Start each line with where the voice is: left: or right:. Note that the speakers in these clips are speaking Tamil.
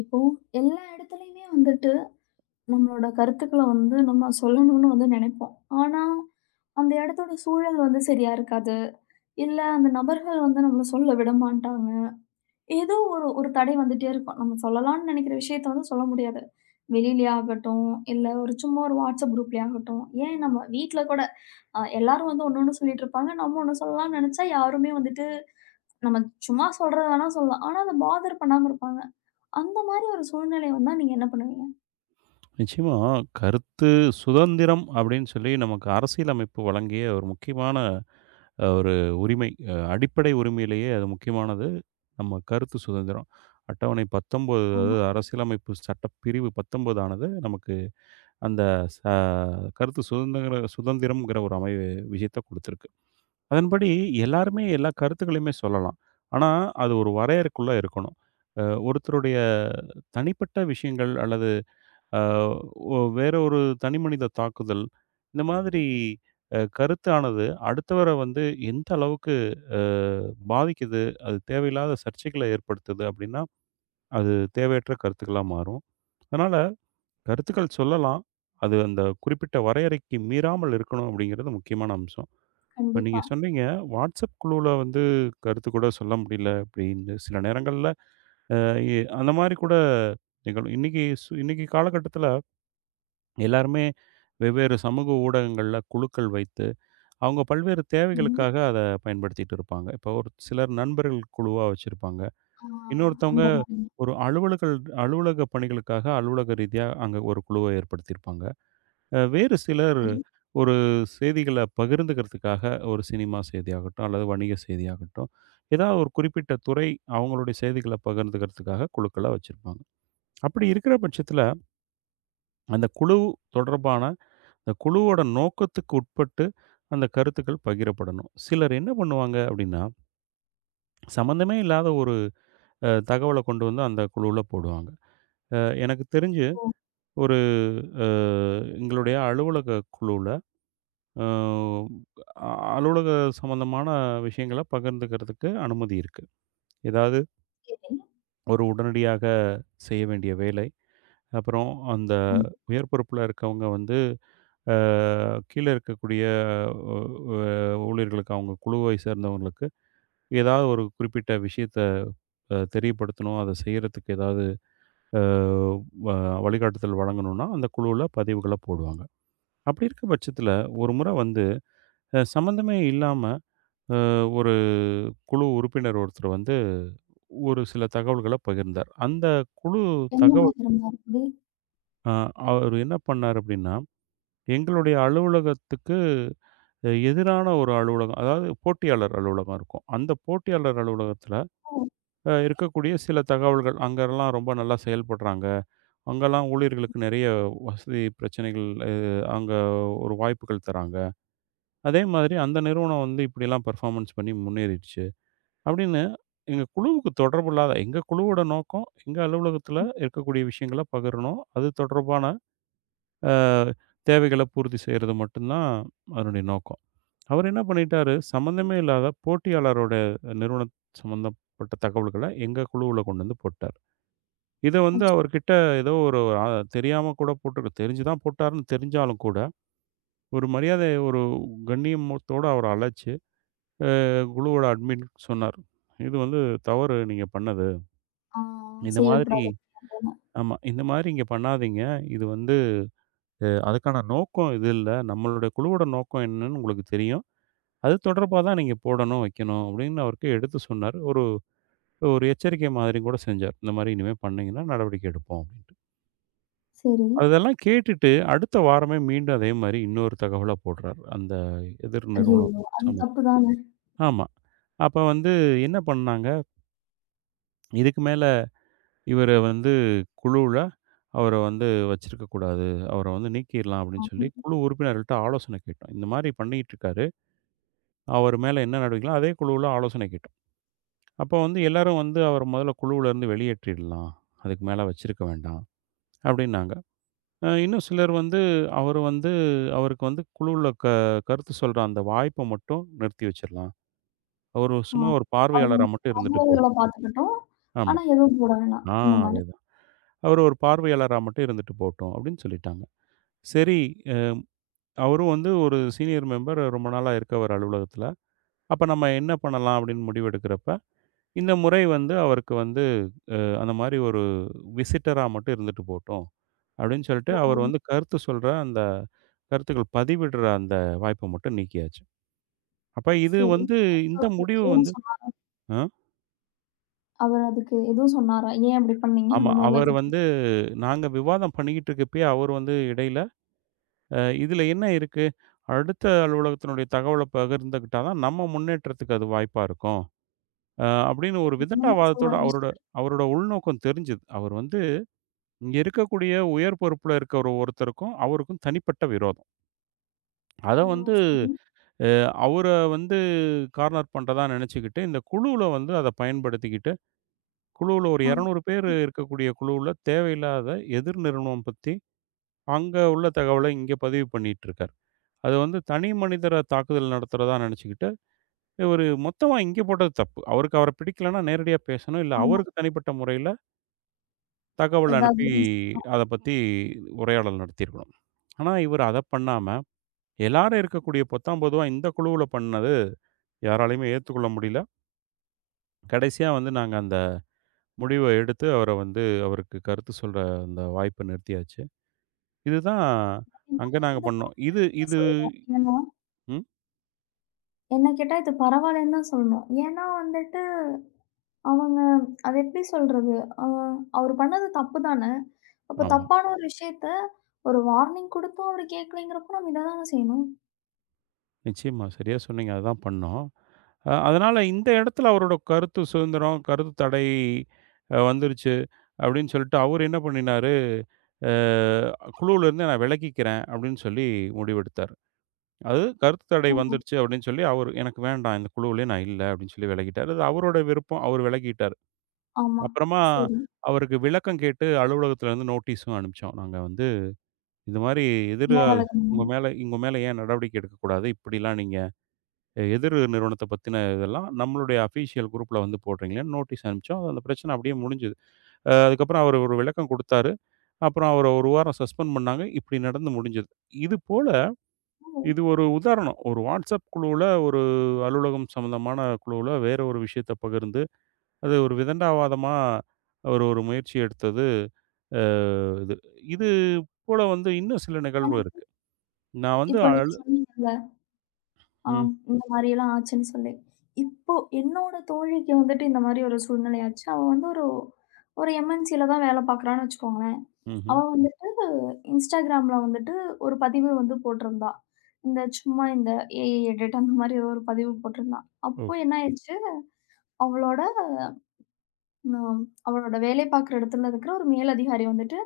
left: இப்போ எல்லா இடத்துலயுமே வந்துட்டு நம்மளோட கருத்துக்கள வந்து நம்ம சொல்லணும்னு வந்து நினைப்போம். ஆனா, அந்த இடத்தோட சூழல் வந்து சரியா இருக்காது. இல்ல அந்த நபர்கள் வந்து நம்மள சொல்ல விடமாட்டாங்க. ஏதோ ஒரு ஒரு தடை வந்துட்டே இருக்கும். நம்ம சொல்லலாம்னு நினைக்கிற விஷயத்த வந்து சொல்ல முடியாது. வெளியிலயே ஆகட்டும், இல்ல ஒரு சும்மா ஒரு WhatsApp குரூப்லயே ஆகட்டும், ஏன் நம்ம வீட்ல கூட எல்லாரும் வந்து ஒண்ணு, ஒண்ணு சொல்லிட்டு இருப்பாங்க. நம்ம ஒண்ணு சொல்லலாம்னு நினைச்சா யாருமே வந்துட்டு நம்ம சும்மா சொல்றது வேணா சொல்லலாம். ஆனா, அத பாதர் பண்ணாம இருப்பாங்க. அந்த மாரி ஒரு சூழ்நிலை வந்தா நீங்க என்ன பண்ணுவீங்க?
right: நிச்சயமா, கருத்து சுதந்திரம் அப்படின்னு சொல்லி நமக்கு அரசியலமைப்பு வழங்கிய ஒரு முக்கியமான ஒரு உரிமை. அடிப்படை உரிமையிலேயே அது முக்கியமானது. நம்ம கருத்து சுதந்திரம். அட்டவணை 19 அதாவது அரசியலமைப்பு சட்டப்பிரிவு 19 ஆனது நமக்கு அந்த ச கருத்து சுதந்திரம்ங்கிற ஒரு விஷயத்த குடுத்திருக்கு. அதன்படி எல்லாருமே எல்லா கருத்துக்களையுமே சொல்லலாம். ஆனா, அது ஒரு வரையறைக்குள்ள இருக்கணும். ஒருத்தருடைய தனிப்பட்ட விஷயங்கள் அல்லது அ வேற ஒரு தனி மனித தாக்குதல், இந்த மாதிரி கருத்தானது அடுத்தவர வந்து எந்த அளவுக்கு அ பாதிக்குது, அது தேவையில்லாத சர்ச்சைகள ஏற்படுத்துது அப்படின்னா, அது தேவையற்ற கருத்துக்களா மாறும். அதனால கருத்துக்கள் சொல்லலாம். அது அந்த குறிப்பிட்ட வரையறைக்கு மீறாமல் இருக்கணும் அப்படிங்கிறது முக்கியமான அம்சம். இப்ப
left: கண்டிப்பா.
right: நீங்க சொன்னீங்க, WhatsApp குழுவுல வந்து கருத்து கூட சொல்ல முடியல அப்படின்னு. சில நேரங்கள்ல அ அந்த மாரி கூட நிகழும். இன்னைக்கு காலகட்டத்தில எல்லாருமே வெவ்வேறு சமூக ஊடகங்கள்ல குழுக்கள் வைத்து, அவங்க பல்வேறு
left: ம்ஹ்ம்.
right: தேவைகளுக்காக அத பயன்படுத்திட்டு இருப்பாங்க. இப்போ ஒரு சிலர் நண்பர்கள் குழுவா வச்சிருப்பாங்க.
left: ஆ,
right: இன்னொருத்தவங்க
left: அந்த மாதிரி
right: ஒரு அலுவலகல் அலுவலக பணிகளுக்காக அலுவலக ரீதியா அங்க ஒரு குழுவ ஏற்படுத்தியிருப்பாங்க. வேறு சிலர் ஒரு செய்திகள பகிர்ந்துக்கிறதுக்காக ஒரு சினிமா செய்தியாகட்டும், அல்லது வணிக செய்தியாகட்டும், ஏதாவது ஒரு குறிப்பிட்ட துறை அவங்களுடைய செய்திகள பகிர்ந்துக்கிறதுக்காக குழுக்களா வச்சிருப்பாங்க. அப்படி இருக்கிற பட்சத்தில அந்த குழு தொடர்பான இந்த குழுவோட நோக்கத்துக்கு உட்பட்டு அந்த கருத்துக்கள் பகிரப்படணும். சிலர் என்ன பண்ணுவாங்க அப்படின்னா, சம்மந்தமே இல்லாத ஒரு தகவல கொண்டு வந்து அந்த குழுவுல போடுவாங்க. அ எனக்கு தெரிஞ்சு
left: இருக்கும்.
right: ஒரு அ எங்களுடைய அலுவலக குழுவுல அ அலுவலக சம்மந்தமான விஷயங்கள பகிர்ந்துக்கிறதுக்கு அனுமதி இருக்கு. ஏதாவது
left: சரி.
right: ஒரு உடனடியாக செய்ய வேண்டிய வேலை, அப்புறம் அந்த உயர் பொறுப்புல இருக்கவங்க வந்து அ கீழ இருக்கக்கூடிய அ ஊழியர்களுக்கு அவங்க குழுவை சேர்ந்தவங்களுக்கு ஏதாவது ஒரு குறிப்பிட்ட விஷயத்த தெரியப்படுத்தணும். அத செய்றதுக்கு ஏதாவது அ வ வழிகாட்டுதல் வழங்கணும்னா, அந்த குழுவுல பதிவுகள போடுவாங்க. அப்படி இருக்க பட்சத்துல, ஒரு முறை வந்து சம்மந்தமே இல்லாம அ ஒரு குழு உறுப்பினர் ஒருத்தர் வந்து ஒரு சில தகவல்கள பகிர்ந்தார். அந்த குழு
left: எந்த
right: தகவல்
left: மாதிரி இருந்தாலும் சரி,
right: அ அவரு என்ன பண்ணாரு அப்படின்னா, எங்களுடைய அலுவலகத்துக்கு எதிரான ஒரு அலுவலகம், அதாவது போட்டியாளர் அலுவலகம் இருக்கும். அந்த போட்டியாளர் அலுவலகத்துல இருக்கக்கூடிய சில தகவல்கள், அங்கலாம் ரொம்ப நல்லா செயல்படுறாங்க. அங்கலாம் ஊழியர்களுக்கு நெறைய வசதி பிரச்சனைகள் அங்க ஒரு வாய்ப்புகள் தராங்க. அதே மாதிரி அந்த நிறுவனம் வந்து இப்படிலாம் பெர்ஃபார்மன்ஸ் பண்ணி முன்னேறிடுச்சு. அப்படின்னு எங்க குழுவுக்கு தொடர்பு இல்லாத எங்க குழுவோட நோக்கம், எங்க அலுவலகத்தில இருக்கக்கூடிய விஷயங்கள பகிரணும். அது தொடர்பான அ தேவைகள பூர்த்தி செய்றது மட்டும் தான் அதனுடைய நோக்கம். அவர் என்ன பண்ணிட்டாரு, சம்மந்தமே இல்லாத போட்டியாளரோட நிறுவனம் சம்மந்தப்பட்ட தகவல்கள எங்க குழுவுல கொண்டு வந்து போட்டார். இத வந்து
left: அச்சோ!
right: அவர்கிட்ட ஏதோ ஒரு தெரியாம கூட போட்டுரு தெரிஞ்சு தான் போட்டாருன்னு தெரிஞ்சாலும் கூட, ஒரு மரியாதை ஒரு கண்ணியத்தோட அவர அழைச்சு, குழுவோட அட்மின் சொன்னார். "இது வந்து தவறு நீங்க பண்ணது.
left: ஆ,
right: இந்த மாதிரி
left: செய்யக்கூடாது போல.
right: ஆமா. இந்த மாதிரி இங்க பண்ணாதீங்க. இது வந்து அதுக்கான நோக்கம் இது இல்ல. நம்மளுடைய குழுவோட நோக்கம் என்னன்னு உங்களுக்கு தெரியும். அது தொடர்பா தான் நீங்க போடணும், வைக்கணும்." அப்படின்னு அவருக்கு எடுத்து சொன்னார். ஒரு ஒரு எச்சரிக்கை மாதிரியும் கூட செஞ்சார். இந்த மாரி இனிமே பண்ணீங்கன்னா நடவடிக்கை எடுப்போம் அப்படின்னு.
left: சரி.
right: அதெல்லாம் கேட்டுட்டு, அடுத்த வாரமே மீண்டும் அதே மாரி இன்னொரு தகவல போடுறாரு. அந்த எதிர் நிறுவனம்
left: ஐயய்யோ! அது
right: சம்மந்தம்.
left: தப்பு தானே!
right: ஆமா. அப்ப வந்து என்ன பண்ணாங்க, இதுக்கு மேல இவர வந்து குழுவுல அவர வந்து வச்சிருக்க கூடாது. அவர வந்து நீக்கிர்லாம் அப்படின்னு
left: ஆமா.
right: சொல்லி குழு உறுப்பினர்கள்ட்ட ஆலோசனை கேட்டோம். இந்த மாரி பண்ணிக்கிட்டு இருக்காரு. அவர் மேல என்ன நடவடிக்கைலாம் அதே குழுவுல ஆலோசனை கேட்டோம். அப்ப வந்து எல்லாரும் வந்து அவர முதல்ல குழுவுல இருந்து வெளியேற்றிடலாம். அதுக்கு மேல வச்சிருக்க வேண்டாம் அப்படின்னாங்க. இன்னும் சிலர் வந்து அவரு வந்து அவருக்கு வந்து குழுவுல க கருத்து சொல்ற அந்த வாய்ப்ப மட்டும் நிறுத்தி வச்சிரலாம். அவரு
left: ஆ,
right: சும்மா ஒரு
left: அவங்க
right: பார்வையாளரா
left: வந்து
right: மட்டும் இருந்துட்டு
left: தகவல்கள பார்த்துக்கிட்டோம்.
right: ஆமா.
left: ஆனா எதுவும் போட வேணாம்.
right: ஆ.
left: அந்த மாதிரி.
right: அதேதான். அவரு ஒரு பார்வையாளரா மட்டும் இருந்துட்டு போட்டும் அப்படின்னு சொல்லிட்டாங்க. சரி. அ அவரும் வந்து ஒரு சீனியர் மெம்பர் ரொம்ப நாளா இருக்கவரு அலுவலகத்துல. அப்ப நம்ம என்ன பண்ணலாம் அப்படின்னு முடிவெடுக்கிறப்ப, இந்த முறை வந்து அவருக்கு வந்து அந்த மாரி ஒரு விசிட்டரா மட்டும் இருந்துட்டு போட்டும் அப்படின்னு சொல்லிட்டு,
left: ஓ!
right: அவர் வந்து கருத்துக்கள் பதிவிடுற அந்த வாய்ப்ப மட்டும் நீக்கியாச்சு. அப்ப இது
left: சரி.
right: வந்து
left: அதுக்கு
right: இந்த
left: அவரு
right: முடிவு
left: எதுவும்
right: வந்து
left: சொன்னா
right: அ
left: அவரு அதுக்கு எதுவும் சொன்னாரா? ஏன் அப்படி பண்ணீங்க?
right: ஆமா.
left: அந்த மாதிரிலாம்
right: அவரு
left: எதுவும்
right: வந்து
left: கேட்டாரா?
right: நாங்க விவாதம் பண்ணிக்கிட்டு இருக்கப்பயே, அவரு வந்து இடையில, "அ இதுல என்ன இருக்கு? அடுத்த அலுவலகத்தினுடைய தகவல பகிர்ந்துக்கிட்டா தான் நம்ம முன்னேற்றத்துக்கு அது வாய்ப்பா இருக்கும்." அப்படின்னு ஒரு
left: அந்த மாதிரி சொல்ல
right: விதண்டாவாதத்தோட அவரோட
left: ஆரம்பிச்சுட்டாரு.
right: அவரோட உள்நோக்கம் தெரிஞ்சது. அவர் வந்து இங்க இருக்கக்கூடிய உயர் பொறுப்புல இருக்கிற ஒருத்தருக்கும், அவருக்கும் தனிப்பட்ட விரோதம். அத
left: ஓ!
right: வந்து
left: சரி.
right: அ அவர வந்து கார்னர் பண்றதா நினைச்சுக்கிட்டு, இந்த குழுவுல வந்து அத பயன்படுத்திக்கிட்டு குழுவுல ஒரு
left: ஆ.
right: 200 பேர்
left: ம்.
right: இருக்கக்கூடிய குழுவுல தேவையில்லாத எதிர் நிறுவனம் பத்தி, அங்க உள்ள தகவல இங்க பதிவு பண்ணிட்டுருக்காரு. அது வந்து தனி மனிதர தாக்குதல் நடத்துறதா நெனச்சுக்கிட்டு, இவரு மொத்தமா இங்க போட்டது தப்பு. அவருக்கு அவர பிடிக்கலன்னா நேரடியா பேசணும். இல்ல
left: ஆமா.
right: அவருக்கு தனிப்பட்ட முறையில தகவல்
left: ஏதாவது
right: அனுப்பி
left: பேசியிருப்பாங்க.
right: அத பத்தி உரையாடல் நடத்தியிருக்கணும். ஆனா இவரு அத பண்ணாம, எல்லாரும் இருக்கக்கூடிய பொத்தாம் பொதுவா இந்த குழுவுல பண்ணது யாராலயுமே ஏத்துக்கொள்ள முடியல. கடைசியா வந்து நாங்க அந்த முடிவ எடுத்து அவர வந்து அவருக்கு கருத்து சொல்ற அந்த வாய்ப்ப நிறுத்தியாச்சு. இதுதான்
left: ஏன்னா
right: அங்க நாங்க
left: இத
right: பண்ணோம்.
left: பத்தி
right: இது
left: தான்
right: இது
left: சொல்றேன். ஏன்னா
right: ம்.
left: என்ன கேட்டா இது பரவாயில்லன்னு தான் சொல்லணும். ஏன்னா வந்துட்டு, அவங்க அது எப்படி சொல்றது? அ அவரு பண்ணது தப்பு தானே. அப்ப
right: ஆமா.
left: தப்பான ஒரு விஷயத்த ஒரு வார்னிங் குடுத்தும் அவரு கேட்கலைங்கிறப்போ நம்ம இத தானே செய்யணும்.
right: நிச்சயமா. சரியா சொன்னீங்க. அதுதான் பண்ணோம். அதனால இந்த இடத்துல அவரோட கருத்து சுதந்திரம், கருத்து தடை வந்துருச்சு அப்படின்னு சொல்லிட்டு அவரு என்ன பண்ணினாரு, அ குழுவிலிருந்து நான் விலக்கிக்கிறேன் அப்படின்னு சொல்லி முடிவெடுத்தாரு. அது கருத்து தடை
left: ஆமா,
right: வந்துருச்சு அப்படின்னு சொல்லி அவரு எனக்கு வேண்டாம் இந்த குழுவிலே நான் இல்ல அப்படின்னு சொல்லி விலகிட்டாரு. அது அவரோட விருப்பம். அவரு விலகிட்டாரு.
left: ஆமா.
right: அப்புறமா
left: சரி.
right: அவருக்கு விளக்கம் கேட்டு அலுவலகத்திலிருந்து நோட்டீஸும் அனுப்பிச்சோம். நாங்க வந்து இது மாரி
left: ஏன்
right: எதிரா உங்க
left: விலகணும்னா,
right: மேல உங்க மேல ஏன் நடவடிக்கை எடுக்கக்கூடாது? இப்படிலாம் நீங்க எதிர் நிறுவனத்த பத்தின இதெல்லாம் நம்மளுடைய அஃபிஷியல் குரூப்ல வந்து போடுறீங்களேன்னு நோட்டீஸ் அனுப்பிச்சோம். அந்த பிரச்சனை அப்படியே முடிஞ்சது. அதுக்கப்புறம் அவரு ஒரு விளக்கம் குடுத்தாரு. அப்புறம் அவர 1 வாரம் சஸ்பெண்ட் பண்ணாங்க. இப்படி நடந்து முடிஞ்சது. இது போல இது ஒரு உதாரணம். ஒரு WhatsApp குழுவுல ஒரு அலுவலகம் சம்மந்தமான குழுவுல வேற ஒரு விஷயத்த பகிர்ந்து, அது ஒரு விதண்டாவாதமா ஒரு ஒரு முயற்சி எடுத்தது அ இது. இது போல வந்து இன்னும் சில நிகழ்வு
left: எனக்கு
right: இருக்கு. நான் வந்து
left: இப்போ நீங்க சொன்னீங்கல்ல,
right: ம்.
left: ஆம், இந்த மாரியெல்லாம் ஆச்சுன்னு சொல்லி. இப்போ என்னோட தோழிக்கு வந்துட்டு இந்த மாரி ஒரு சூழ்நிலை ஆச்சு. அவ வந்து ஒரு ஒரு எம்என்சில தான் வேலை பார்க்குறான்னு வச்சுக்கோங்களேன்.
right: ம்ஹ்ம்.
left: அவ வந்து இன்ஸ்டாகிராம்ல வந்துட்டு ஒரு பதிவு வந்து போட்டிருந்தா. இந்த சும்மா இந்த ஏஐ எடிட் அந்த மாரி ஏதோ ஒரு பதிவு போட்டிருந்தா.
right: ஓ!
left: அப்போ என்ன ஆயிருச்சு, அவளோட ம் அவளோட வேலை பார்க்குற இடத்துல இருக்கிற ஒரு மேலதிகாரி வந்துட்டு,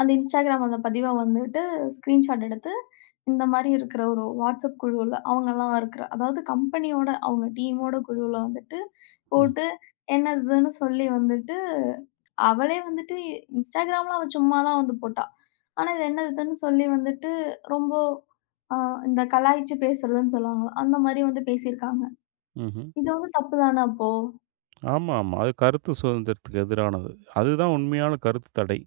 left: அந்த இன்ஸ்டாகிராம் அந்த பதிவ வந்துட்டு ஸ்க்ரீன்ஷாட் எடுத்து, இந்த மாரி இருக்கிற ஒரு வாட்ஸ்அப் குழுவுல அவங்கலாம் இருக்கிற அதாவது கம்பெனியோட அவங்க டீமோட குழுவுல வந்துட்டு
right: ம்.
left: போட்டு, என்னதுன்னு சொல்லி வந்துட்டு அவளே வந்துட்டு இன்ஸ்டாகிராம்ல அவ சும்மா தான் வந்து போட்டா. ஆனா, இது என்னதுன்னு சொல்லி வந்துட்டு ரொம்ப ஆ இந்த கலாய்ச்சு பேசுறதுன்னு சொல்லுவாங்கல்ல, அந்த மாரி வந்து பேசியிருக்காங்க.
right: ம்ஹ்ம்.
left: இது வந்து தப்பு தானே அப்போ?
right: ஆமா, ஆமா. அது கருத்து சுதந்திரத்துக்கு எதிரானது. அதுதான் உண்மையான கருத்து தடை.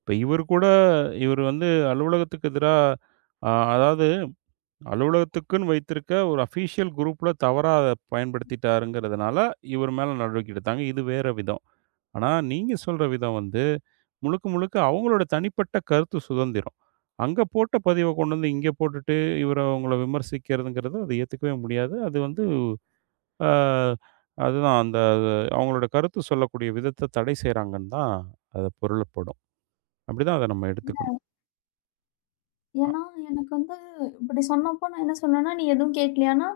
right: இப்ப இவரு கூட இவரு வந்து அலுவலகத்துக்கு எதிரா அதாவது அலுவலகத்துக்குன்னு வைத்திருக்க ஒரு அஃபிஷியல் குரூப்ல தவறா அத பயன்படுத்திட்டாருங்கிறதுனால, இவர் மேல நடவடிக்கை எடுத்தாங்க. இது வேற விதம். ஆனா, நீங்க சொல்ற விதம் வந்து முழுக்க, முழுக்க அவங்களோட தனிப்பட்ட கருத்து சுதந்திரம். அங்க போட்ட பதிவ கொண்டு வந்து இங்க போட்டுட்டு, இவர அவங்கள விமர்சிக்கிறதுங்கிறது, அத ஏத்துக்கவே முடியாது. அது வந்து அ அது அவங்களோட கருத்து சொல்லக்கூடிய விதத்த தடை செய்றாங்கன்னு தான் அது பொருளப்படும். அப்படிதான் அத நம்ம எடுத்துக்கணும். அ
left: ஏன்னா, எனக்கு வந்து இப்டி சொன்னப்போ நான் என்ன சொன்னேன்னா, "நீ எதுவும் கேட்கலையான்னா?"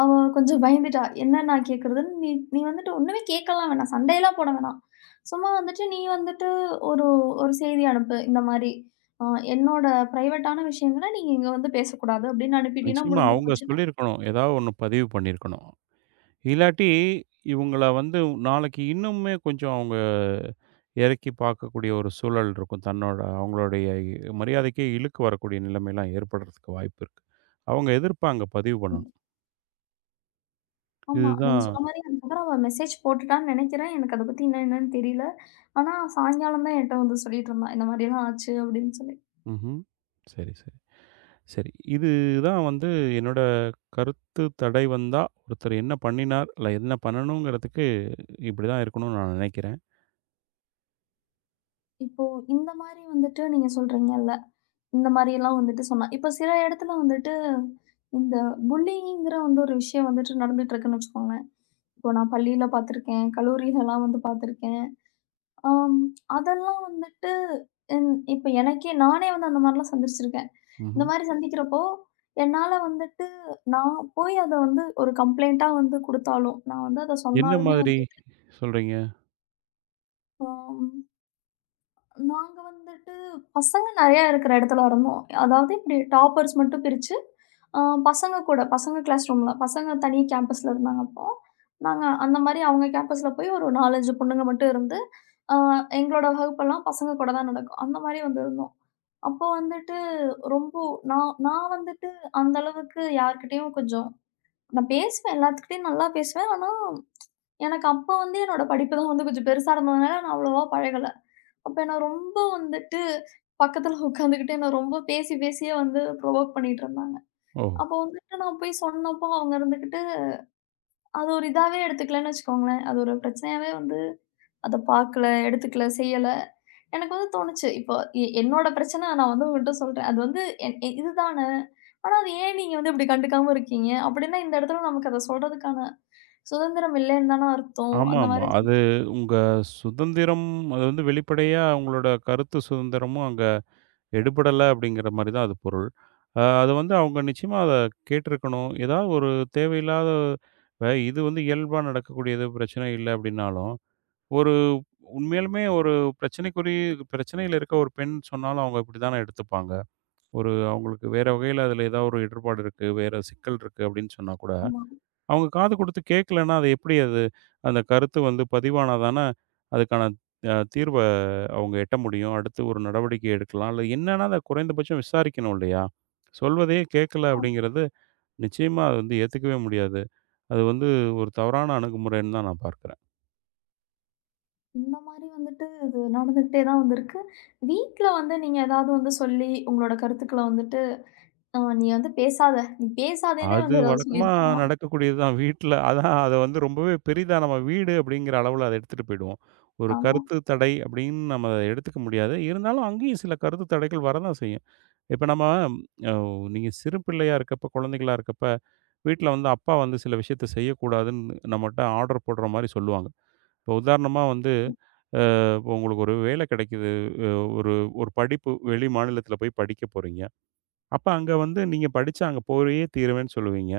left: அவ கொஞ்சம் பயந்துட்டா. "என்ன நான் கேட்கறதுன்னு?" "நீ நீ வந்துட்டு ஒண்ணுமே கேட்கலாம் வேணாம். சண்டையெல்லாம் போட வேணாம். சும்மா வந்துட்டு நீ வந்துட்டு ஒரு ஒரு செய்தி அனுப்பு. இந்த மாரி, அ என்னோட பிரைவேட்டான விஷயங்கள நீங்க இங்க வந்து பேசக்கூடாது" அப்டின்னு அனுப்பிட்டீன்னா
right: நிச்சயமா
left: முடிஞ்சு
right: அவங்க
left: போச்சுன்னு.
right: சொல்லியிருக்கணும். ஏதாவது ஒண்ணு பதிவு பண்ணியிருக்கணும். இல்லாட்டி இவங்கள வந்து நாளைக்கு இன்னுமே கொஞ்சம் அவங்க இறக்கி பார்க்கக்கூடிய ஒரு சூழல் இருக்கும். தன்னோட அவங்களுடைய மரியாதைக்கே இழுக்கு வரக்கூடிய நிலைமைலாம் ஏற்படுறதுக்கு வாய்ப்பு இருக்கு. அவங்க எதிர்ப்பாங்க பதிவு பண்ணணும்.
left: ஆமா. நீங்க
right: இதுதான்.
left: சொன்ன மாரி அதுக்கப்புறம் அவ மெசேஜ் போட்டுட்டான்னு நெனைக்கிறேன். எனக்கு அத பத்தி என்ன என்னன்னு தெரியல. ஆனா சாயங்காலம் தான் என்ட்ட வந்து சொல்லிட்டுருந்தா. இந்த மாரிலாம் ஆச்சு அப்படின்னு சொல்லி.
right: ம்ஹ்ம். சரி, சரி. சரி. இதுதான் வந்து என்னோட கருத்து தடை வந்தா, ஒருத்தர் என்ன பண்ணினார், இல்ல என்ன பண்ணணுங்கிறதுக்கு இப்படிதான் இருக்கணும்னு நான் நினைக்கிறேன்.
left: இப்போ இந்த மாரி வந்துட்டு நீங்க சொல்றீங்கல்ல. இந்த மாரியெல்லாம் வந்துட்டு சொன்னா. இப்போ சில இடத்துல வந்துட்டு இந்த புல்லிங்கிற வந்து ஒரு விஷயம் வந்துட்டு நடந்துட்டு இருக்குன்னு வச்சுக்கோங்களேன். இப்போ நான் பள்ளியில பார்த்துருக்கேன். கல்லூரிலலாம் வந்து பார்த்துருக்கேன். ஆம். அதெல்லாம் வந்துட்டு என் இப்ப எனக்கே நானே வந்து அந்த மாரிலாம் சந்திச்சிருக்கேன். இந்த
right: ம்ஹ்ம்.
left: மாரி சந்திக்கிறப்போ, என்னால வந்துட்டு நான் போய் அத வந்து ஒரு கம்ப்ளைண்ட்டா வந்து குடுத்தாலும், நான் வந்து அத
right: என்ன
left: சொன்னாலுமே
right: மாதிரி
left: வந்து,
right: சொல்றீங்க?
left: ஆம். நாங்க வந்துட்டு பசங்க நெறையா இருக்கிற இடத்துல இருந்தோம். அதாவது இப்டி டாப்பர்ஸ் மட்டும் பிரிச்சு, அ பசங்க கூட பசங்க கிளாஸ் ரூம்ல பசங்க தனி கேம்பஸ்ல இருந்தாங்க அப்போ. நாங்க அந்த மாரி அவங்க கேம்பஸ்ல போய் ஒரு 4, 5 பொண்ணுங்க மட்டும் இருந்து, அ எங்களோட வகுப்பெல்லாம் பசங்க கூட தான் நடக்கும். அந்த மாரி வந்திருந்தோம். அப்போ வந்துட்டு ரொம்ப நான் நான் வந்துட்டு அந்த அளவுக்கு யார்கிட்டயும் கொஞ்சம் நான் பேசுவேன். எல்லாத்துக்கிட்டயும் நல்லா பேசுவேன். ஆனா, எனக்கு அப்ப வந்து என்னோட படிப்பு தான் வந்து கொஞ்சம் பெருசா இருந்ததுனால, நான் அவ்வளவா பழகல. அப்ப என்ன ரொம்ப வந்துட்டு பக்கத்துல உட்காந்துக்கிட்டு என்ன ரொம்ப பேசி பேசியே வந்து ப்ரொவோக் பண்ணிட்டு இருந்தாங்க.
right: ஓ!
left: அப்போ வந்துட்டு நான் போய் சொன்னப்போ, அவங்க இருந்துகிட்டு அது ஒரு இதாவே எடுத்துக்கலன்னு வச்சுக்கோங்களேன். அது ஒரு பிரச்சனையாவே வந்து அத பார்க்கல, எடுத்துக்கல, செய்யல. எனக்கு வந்து தோணுச்சு, இப்போ என்னோட பிரச்சனை நான் வந்து உங்ககிட்ட சொல்றேன். அது வந்து இதுதானே! ஆனா, அது ஏன் நீங்க வந்து இப்படி கண்டுக்காம இருக்கீங்க? அப்படின்னா, இந்த இடத்துல நமக்கு அத சொல்றதுக்கான சுதந்திரம் இல்லன்னு தான அர்த்தம். அந்த
right: ஆமாமா.
left: மாரி
right: அது உங்க சுதந்திரம். அது வந்து வெளிப்படையா உங்களோட கருத்து சுதந்திரமும் அங்க எடுபடல அப்படிங்கிற மாரி தான் அது பொருள். அது வந்து அவங்க நிச்சயமா அத கேட்டிருக்கணும். ஏதாவது ஒரு தேவையில்லாத இப்ப இது வந்து இயல்பா நடக்கக்கூடியது பிரச்சனை இல்ல அப்படின்னாலும், ஒரு உண்மையாலுமே ஒரு பிரச்சனைக்குரிய பிரச்சனையில இருக்க ஒரு பெண் சொன்னாலும் அவங்க இப்படித்தானே எடுத்துப்பாங்க. ஒரு அவங்களுக்கு வேற வகையில அதில ஏதாவது ஒரு இடர்பாடு இருக்கு, வேற சிக்கல் இருக்கு அப்படின்னு சொன்னா கூட,
left: ஆமா.
right: அவங்க காது குடுத்து கேட்கலன்னா, அது அந்த கருத்து வந்து பதிவானா தானே அதுக்கான தீர்வ அவங்க எட்ட முடியும். அடுத்து ஒரு நடவடிக்கை எடுக்கலாம். இல்ல என்னன்னா அத குறைந்தபட்சம் விசாரிக்கணும் இல்லையா? சொல்வதையே கேட்கல அப்படிங்கிறது நிச்சயமா அது வந்து ஏத்துக்கவே முடியாது. அது வந்து ஒரு தவறான அணுகுமுறைன்னு தான் நான் பார்க்கிறேன்.
left: இந்த மாரி வந்துட்டு இது நடந்துகிட்டே தான் வந்திருக்கு. வீட்ல வந்து நீங்க ஏதாவது வந்து சொல்லி, உங்களோட கருத்துக்கள வந்துட்டு, நீ வந்து பேசாத. நீ பேசாதேன்னே"
right: அது
left: வந்து ஏதாவது
right: வழக்கமா
left: சொல்லியிருக்காங்களா?
right: நடக்கக்கூடியது தான். வீட்ல அதான் அத வந்து ரொம்பவே பெரிதா நம்ம வீடு அப்படிங்கிற அளவுல அத எடுத்துட்டு போயிடுவோம். ஒரு
left: ஆமா,
right: கருத்து தடை அப்படின்னு நம்ம அத எடுத்துக்க முடியாது. இருந்தாலும் அங்கேயும் சில கருத்து தடைகள் வரதான் செய்யும். இப்ப நம்ம அ நீங்க சிறு பிள்ளையா இருக்கப்ப, குழந்தைகளா இருக்கப்ப, வீட்ல வந்து அப்பா வந்து சில விஷயத்த செய்யக்கூடாதுன்னு நம்மட்ட ஆர்டர் போடுற மாரி சொல்லுவாங்க. இப்போ உதாரணமா வந்து இப்போ உங்களுக்கு ஒரு வேலை கிடைக்குது. அ ஒரு ஒரு படிப்பு வெளி மாநிலத்தில போய் படிக்க போறீங்க. அப்ப அங்க வந்து நீங்க படிச்சு அங்க போயே தீருவேன்னு சொல்லுவீங்க.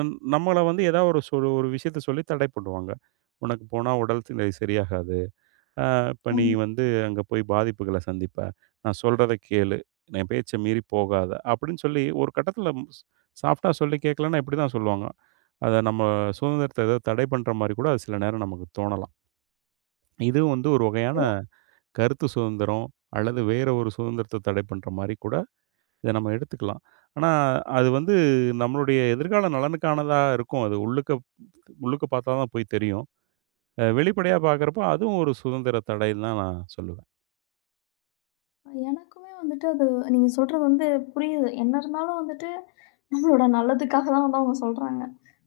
right: நம்மள வந்து ஏதாவது ஒரு சொல் ஒரு விஷயத்த சொல்லி தடை பண்ணுவாங்க. "உனக்கு போனா உடல் நிலை சரியாகாது. அ இப்ப நீ
left: ஆமா.
right: வந்து அங்க போய் பாதிப்புகள சந்திப்ப. நான் சொல்றத கேளு. என் பேச்ச மீறி போகாத." அப்படின்னு சொல்லி ஒரு கட்டத்தில ஸ் சாஃப்ட்டா சொல்லி கேட்கலன்னா இப்படி தான் சொல்லுவாங்க. அத நம்ம சுதந்திரத்த ஏதோ தடை பண்ற மாரி கூட அது சில நேரம் நமக்கு தோணலாம். இது வந்து ஒரு வகையான கருத்து சுதந்திரம் அல்லது வேற ஒரு சுதந்திரத்த தடை பண்ற மாரி கூட இத நம்ம எடுத்துக்கலாம். ஆனா, அது வந்து நம்மளுடைய எதிர்கால நலனுக்கானதா இருக்கும். அது உள்ளுக்க உள்ளுக்க பார்த்தா தான் போய் தெரியும். வெளிப்படையா பார்க்குறப்போ, அதுவும் ஒரு சுதந்திர தடைன்னு தான் நான் சொல்லுவேன்.
left: எனக்குமே வந்துட்டு அது நீங்க சொல்றது வந்து புரியுது. என்ன இருந்தாலும் வந்துட்டு நம்மளோட நல்லதுக்காக தான் வந்து அவங்க சொல்றாங்க.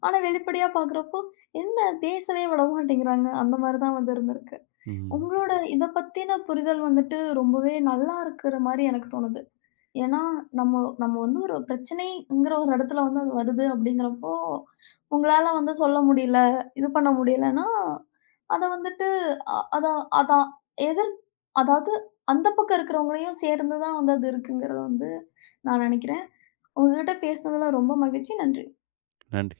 left: ஆனா வெளிப்படையா பார்க்குறப்போ, என்ன பேசவே விட மாட்டேங்கிறாங்க. அந்த மாரி தான் வந்து இருந்திருக்கு.
right: ம்.
left: உங்களோட இத பத்தின புரிதல் வந்துட்டு ரொம்பவே நல்லா இருக்கிற மாரி எனக்கு தோணுது. ஏன்னா, நம்ம நம்ம வந்து ஒரு பிரச்சனைங்கிற ஒரு இடத்துல வந்து அது வருது அப்படிங்கிறப்போ, உங்களால வந்து சொல்ல முடியல, இது பண்ண முடியலன்னா, அத வந்துட்டு அ அத அதான் எதிர் அதாவது அந்த பக்கம் இருக்கிறவங்களையும் சேர்ந்து தான் வந்து அது இருக்குங்கிறத வந்து நான் நினைக்கிறேன். உங்ககிட்ட பேசினதுல ரொம்ப மகிழ்ச்சி. நன்றி.
right: நன்றி.